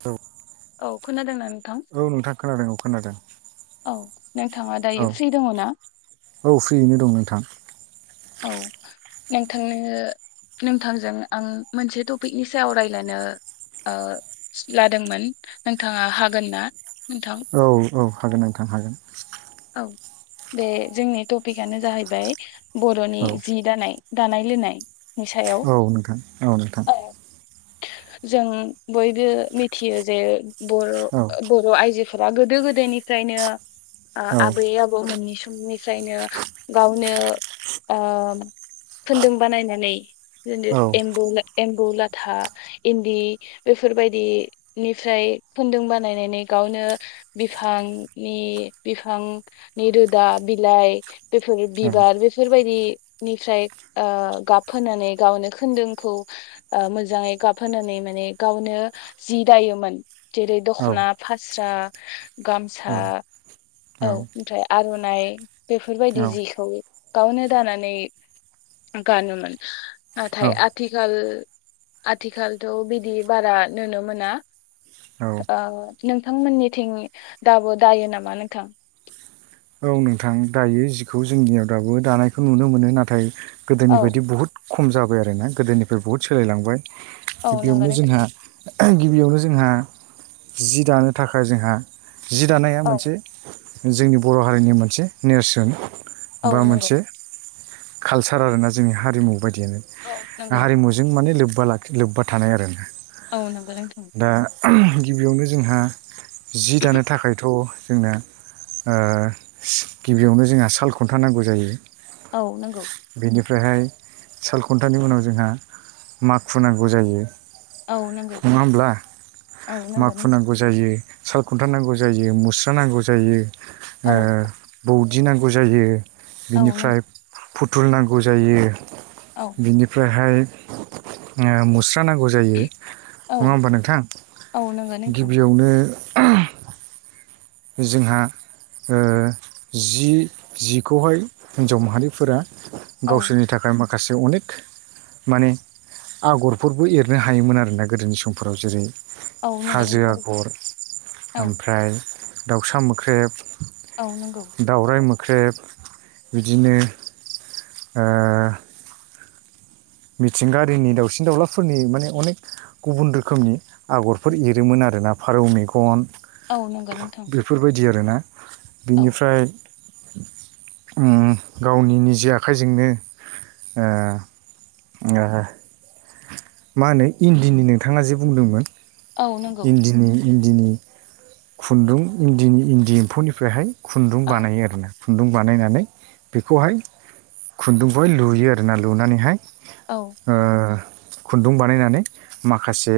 औ औ खोनादोंना नोंथां? औ नोंथां खोनादों औ खोनादों। औ नोंथाङा दायो औ फ्रि दङ ना औ फ्रियैनो दं नोंथां। औ नोंथांनो। नोंथांजों आं मोनसे टपिकनि सायाव रायज्लायनो ओ लादोंमोन नोंथाङा हागोन ना? नोंथां औ औ हागोन नोंथां हागोन। औ बे जोंनि टपिकआनो जाहैबाय बर'नि औ जि दानाय। दानाय लोनाय औ नोंथां औ नोंथां। जों बयबो मिथियो जे बर औ बर' आइजो बा गोदो गोदायनिफ्रायनो आ औ आबैै आबौ मोननि समनिफ्रायनो गावनो आ खोनदों बानायनानै होनदो औ एमबौला एमबौलाथा इन्दि बेफोर फोरबायदि निफ्राय खुन्दुं बानायनानै गावनो बिफांनि बिफांनि रोदा, बिलाइ बेफोर बिबार बेफोर बायदिनिफ्राय ओ गाबहोनानै गावनो खोन्दुंखौ ओ मोजाङै गाबहोनानै माने गावनो जि दायोमोन। जेरै दख'ना, फास्रा, गामसा। औ ओमफ्राय आर'नाइ बेफोरबायदि औ जिखौ गावनो दानानै गानोमोन नाथाय औ आथिखाल आथिखालथ' बिदि बारा नुनो मोना औ ओ नोंथांमोननिथिं दाबो दायो नामा नोंथां? औ नोंथां दायो जिखौ जोंनियाव दाबो दानायखौ नुनो मोनो नाथाय गोदोनि औ बायदि बहुद खम जाबाय आरोना गोदोनिफ्राय बहुद सोलायलांबाय औ नंगौ गिबियावनो नोंथां जोंहा गिबियावनो जोंहा जि दानो थाखाय जोंहा जि दानाया औ मोनसे जोंनि बर' हारिनि मोनसे नेरसोन औ बा नंगौ मोनसे कालचार आरोना जोंनि हारिमु बायदियानो औ नंगौ हारिमुजों माने लोब्बा लोबा लाखि लोब्बा थानाय आरो ना औ नंगौ नोंथां गिबियावनो जोंहा जि दानो थाखायथ' जोंना गिबियावनो जोंहा साल खुन्था नांगौ जायो औ नंगौ ओमफ्रायहाय सालखुन्थानि उनाव जोंहा माखु नांगौ जायो नङा औ नंगौ होमब्ला औ नंगौ माखु नोंथां नांगौ जायो साल खुन्था नांगौ जायो मुस्रा नांगौ जायो औ दौदि नांगौ जायो औ नों बिनिफ्राय फुथुल नांगौ जायो औ बिनिफ्रायहाय मु स्रा नांगौ जायो औ नङा होमबा नोंथां औ नंगौ नोंथां गिबियावनो जोंहा ओ जि जिखौहाय हिन्जाव माहारिफोरा औ गावसोरनि थाखाय माखासे अनेक माने आगरफोरबो एरनो हायोमोन आरोना गोदोनि समफोराव जेरै औ नंगौ हाजो नोंथां आगर, औ ओमफ्राय दाउसा मोख्रेब, औ नंगौ ख्रेब बिदिनो ओ मिथिंगायारिनि दाउसिन - दाउलाफोरनि माने अनेक गुबुन रोखोमनि आगरफोर एरोमोन आरो ना फारौ मेगन औ नंगौ नोंथां बेफोरबायदि आरो ना औ बिनिफ्राय गावनि निजि आखाइजोंनो ओ मा होनो इन्दिनि नोंथाङा जे बुंदोंमोन औ नंगौ इन्दिनि इन्दिनि खुन्दुं इन्दिनि इन्दि एम्फौनिफ्रायहाय खुन्दुं औ बानायो आरो ना खुन्दुं बानायनानै बेखौहाय खुन्दुंखौहाय लुयो आरो ना लुनानैहाय औ ओ खुन्दुं बानायनानै माखासे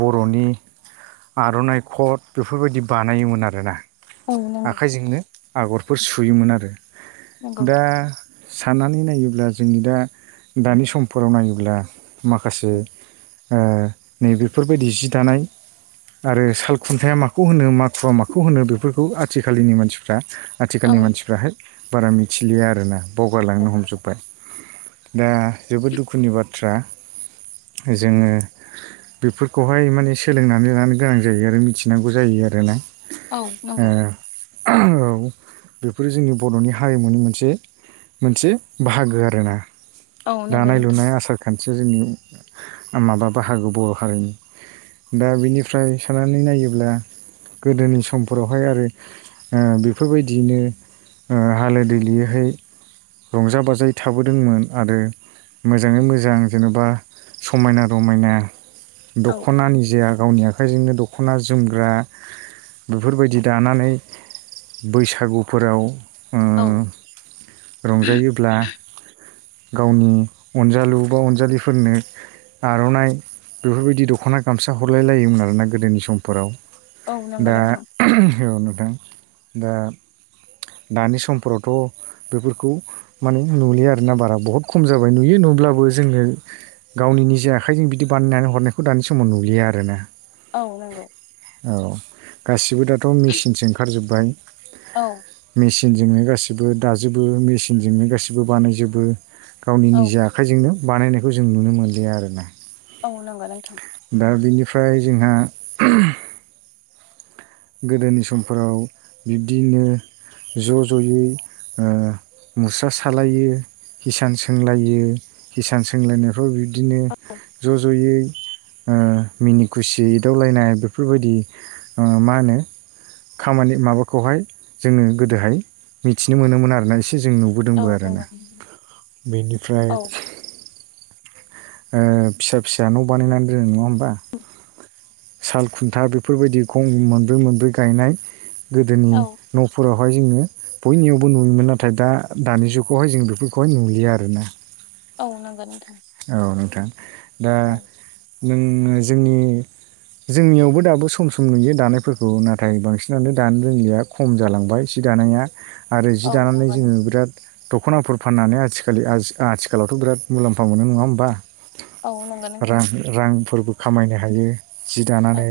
बर'नि आर'नाइ खथ बेफोरबायदि बानायोमोन आरोना औ नंगौ आखाइजोंनो आगरफोर सुयोमोन आरो नंगौ दा साननानै नायोब्ला जोंनि दा दानि समफोराव नायोब्ला माखासे ओ नैबेफोरबायदि जि दानाय आरो साल खुन्थाया माखौ होनो माथुवा माखौ होनो बेफोरखौ आथिखालनि मानसिफ्रा औ आथिखालनि मानसिफ्राहाय बारा मिथिलिया आरोना बावगारलांनो हमजोब्बाय दा जोबोद दुखुनि बाथ्रा जोङो बेफोरखौहाय माने सोलोंनानै लानो गोनां जायो आरो मिथिनांगौ जायो आरो ना औ नंगौ औ बेफोरो जोंनि बर'नि हारिमुनि मोनसे मोनसे बाहागो आरोना औ नंगौ दानाय- नोंथां लुनाय आसार - खान्थि जोंनि माबा बाहागो बर' हारिनि दा बिनिफ्राय साननानै नायोब्ला गोदोनि समफोरावहाय आरो ओ बेफोरबायदियैनो ओ हालो दैलोयैहाय रंजा बाजायै थाबोदोंमोन आरो मोजाङै मोजां जेनेबा समायना रमायना औ दख'ना निजाया गावनि आखाइजोंनो दख'ना जोमग्रा बेफोरबायदि दानानै बैसागुफोराव ओ औ रंजायोब्ला गावनि अनजालु बा अनजालिफोरनो आर'नाइ बेफोरबायदि दख'ना गामसा हरलाय लायोमोन आरोना गोदोनि समफोराव औ नंगौ दा नोंथां औ नोंथां दा दानि समफोरावथ' बेफोरखौ माने नुलियो आरोना बारा बहुद खम जाबाय नुयो नुब्लाबो जोङो गावनि निजे आखाइजों बिदि बानायनानै हरनायखौ दानि समाव नुलिया आरोना। औ नंगौ। औ गासिबो दाथ' मेचिनसो ओंखारजोबबाय। औ मेचिनजोंनो गासिबो दाजोबो मेचिनजोंनो गासिबो बानायजोबो गावनि औ निजे आखाइजोंनो बानायनायखौ जों नुनो मोनलिया आरोना। औ नंगौ नोंथां। ओम्रफ्राय जोंहा गोदोनि समफोराव बिब्दिनो ज' ज'यै ओ मुस्रा सालायो। हिसान सोंलायो किसान सोंलायनायफ्राव बिब्दिनो ज' ज'यै ओ मिनि खुसि एदावलायनाय बेफोरबायदि ओ मा होनो खामानि माबाखौहाय जोङो गोदोहाय मिथिनो मोनोमोन आरोना एसे जों औ नुबोदोंबो आरोना नंगौ बेनिफ्राय औ ओ फिसा फिसा न' बानायनानै दोनो नङा होमबा? साल खुन्था बेफोरबायदि गं मोनब्रै मोनब्रै गायनाय गोदोनि औ न'फोराव बेखौहाय जोङो बयनियावबो नुयोमोन नाथाय दा दानि जुगावहाय जों बेफोरखौहाय नुलिया आरोना। औ नंगौ नोंथां। थां दा औ नोङो जोंनि जोंनियावबो दाबो सम सम नुयो दानायफोरखौ नाथाय बांसिनानो दानो रोंलिया खम जालांबाय एसे जि दानाया आरो जि औ दानानै नंगौ जोङो नोंथां बिराद दख'नाफोर फाननानै आथिखालि आथिखालावथ' बिराद मुलाम्फा मोनो नङा होमबा? औ नांगौ। रां रांफोरबो खामायनो हायो जि औ दानानै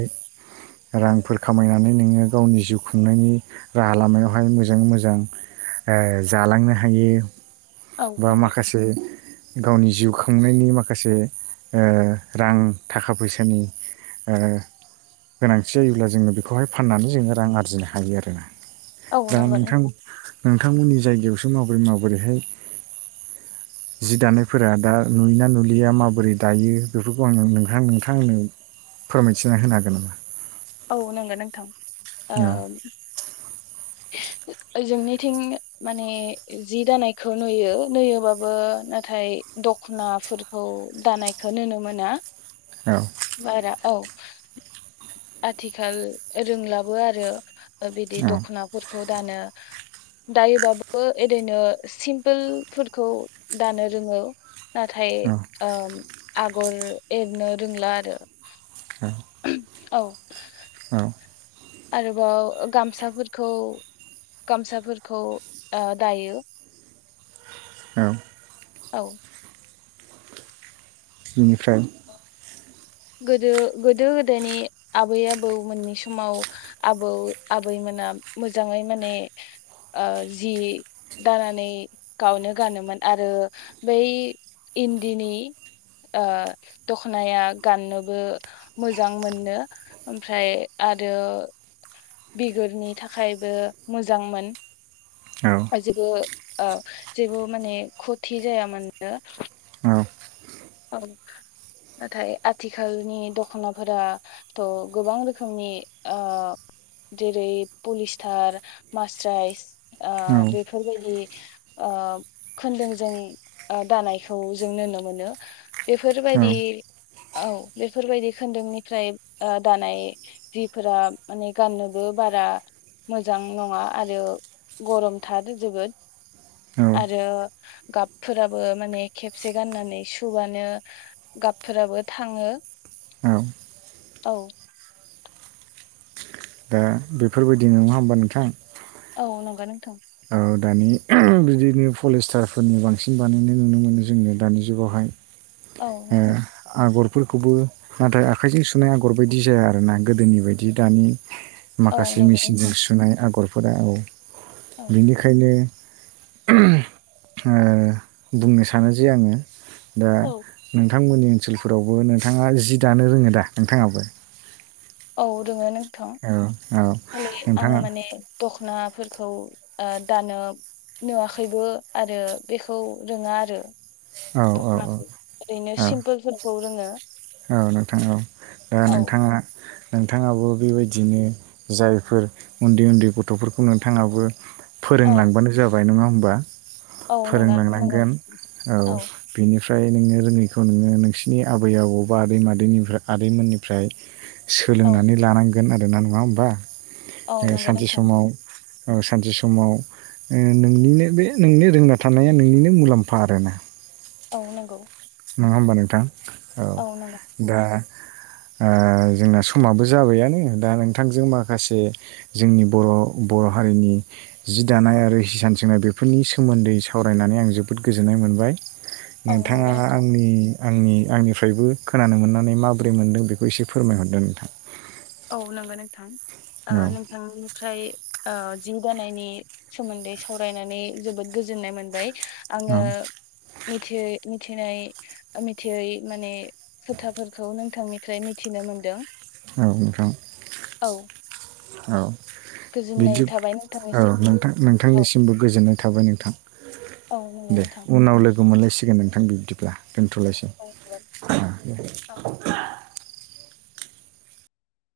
रांफोर खामायनानै नोङो गावनि जिउ खुंनायनि राहा लामायावहाय मोजाङै मोजां ओ जालांनो हायो औ बा नंगौ माखासे गावनि जिउ खांनायनि माखासे ओ रां थाखा फैसानि ओ गोनांथि जायोब्ला जोङो बेखौहाय फाननानै जोङो रां आरजिनो हायो आरोना। औ नंगौ नोंथां। नोंथांमोननि जायगायावसो माबोरै माबोरैहाय [inaudible] जि दानायफोरा दा नुयोना नुलिया माबोरै दायो बेफोरखौ आंनो नोंथां नोंथाङा आंनो फोरमायथिना होनो हागोन नामा? औ नंगो नोंथां ओ औ ओ जोंनिथिं माने जि दानायखौ नुयो नुयोबाबो नाथाय दख'नाफोरखौ दानायखौ ननो मोना औ बारा औ आथिखाल रोंलाबो आरो। ओ बिदि औ दख'नाफोरखौ दानो दायोबाबो ओरैनो सिम्पोल फुरखौ दानो रोङो। नाथाय औ ओ आगर एरनो रोंला आरो। औ। औ। आरोबाव गामसाफोरखौ गामसाफोरखौ ओ दायो। औ। औ। बिनिफ्राय [inaudible] गोदो गोदो गोदायनि आबै आबौ मोननि समाव आबौ आबै‌ मोना मोजाङै माने ओ जि दानानै गावनो गानोमोन आरो बै इन्दिनि ओ दखनाया गाननोबो मोजां मोनो ओमफ्राय आरो बिगुरनि थाखायबो मोजांमोन। औ जेबो ओ जेबो माने खथि जायामोननो। ओ औ। नाथाय आथिखालनि दख'नाफोराथ' गोबां रोखोमनि ओ जेरै पलिस्टार मास्राइस ओ औ बेफोरबायदि आ खोन्दोंजों दानायखौ आ जों नुनो मोनो। औ बेफोरबायदि औ बेफोरबायदि खोनदुंनिफ्राय ओ दानाय जिफोरा माने गाननोबो बा रा मोजां नङा आरो गरमथार जोबोद। औ आरो गाबफोराबो माने खेबसे गाननानै सु बानो गाबफोराबो थाङो। औ। औ। दा बेफोरबायदि नङा होमबा नोंथां? औ नंगौ नोंथां। औ दानि ओम बिदिनो पलिस्टारफोरनि बांसिन बानायनाय नुनो मोनो जोंनिया दानि जुगावहाय। औ ओ नंगौ आगरफोर खौबो नाथाय आखाइजों सुनाय आगर बायदि जाया आरोना गोदोनि बायदि दानि औ माखासे नंगौ मेचिनजों नोंथां सुनाय आगरफोरा औ। औ बेनिखायनो ओ बुंनो सानो जे आङो दा औ नोंथांमोननि ओनसोलफोरावबो नोंथाङा जि दानो रोङो दा नोंथाङाबो? औ रोङो नोंथां। औ औ खालि आङो नोंथाङा माने दख'ना फोरखौ ओ दानो नुवाखैबो आरो बेखौ रोङा आरो। औ औ औ दख'नाखौ ओरैनो औ सिम्पोलफोरखौ रोङो। औ नोंथां औ। दा औ नोंथाङा नोंथाङाबो बेबायदिनो जायफोर उन्दै उन्दै गथ'फोरखौ नोंथाङाबो औ फोरोंलांबानो जाबाय नङा होमबा? औ नंगौ नंगौ फोरोंलांनांगोन औ बेनि फ्राय नोङो रोङैखौ नोङो नोंसिनि आबै आबौ बा आदै मादैनिफ्राय आदैमोननिफ्राय औ सोलोंनानै लानांगोन आरोना नङा होमबा? औ नंगौ सानसे नोंथां समाव औ सानसे समाव नोंनिनो बे नोंनि रोंना थानाया नोंनिनो मुलाम्फा आरोना। औ नंगौ नङा होमबा नोंथां औ नंगौ नोंथां दा ओ जोंना समाबो जाबाययानो दा नोंथांजों माखासे जोंनि बर' बर' र' हारिनि जि दानाय आरो हिसान सोंनाय बेफोरनि सोमोन्दै सावरायनानै आं जोबोद गोजोननाय मोनबाय। औ नोंथाङा नंगौ नोंथां आंनि आंनि आंनिफ्रायबो खोनानो मोननानै माबोरै मोनदों बेखौ एसे फोरमायहरदों नोंथां। औ नंगौ नोंथां ओ औ नोंथांनिफ्राय ओ जि दानायनि सोमोन्दै सावरायनानै जोबोद गोजोननाय मोनबाय। आङो औ मिथियै मिथिनाय मिथियै माने खोथाफोरखौ नोंथांनिफ्राय मिथिनो मोनदों। औ नोंथां। औ औ गोजोननाय बिदि थाबाय औ नोंथांनिसिम नों नोंथां औ नोंथांनिसिमबो गोजोननाय थाबाय नोंथां। औ नंगौ दे नोंथां उनाव लोगो मोनलायसि‌ गोन नोंथां बिबदिब्ला दोनथ'लायसै। औ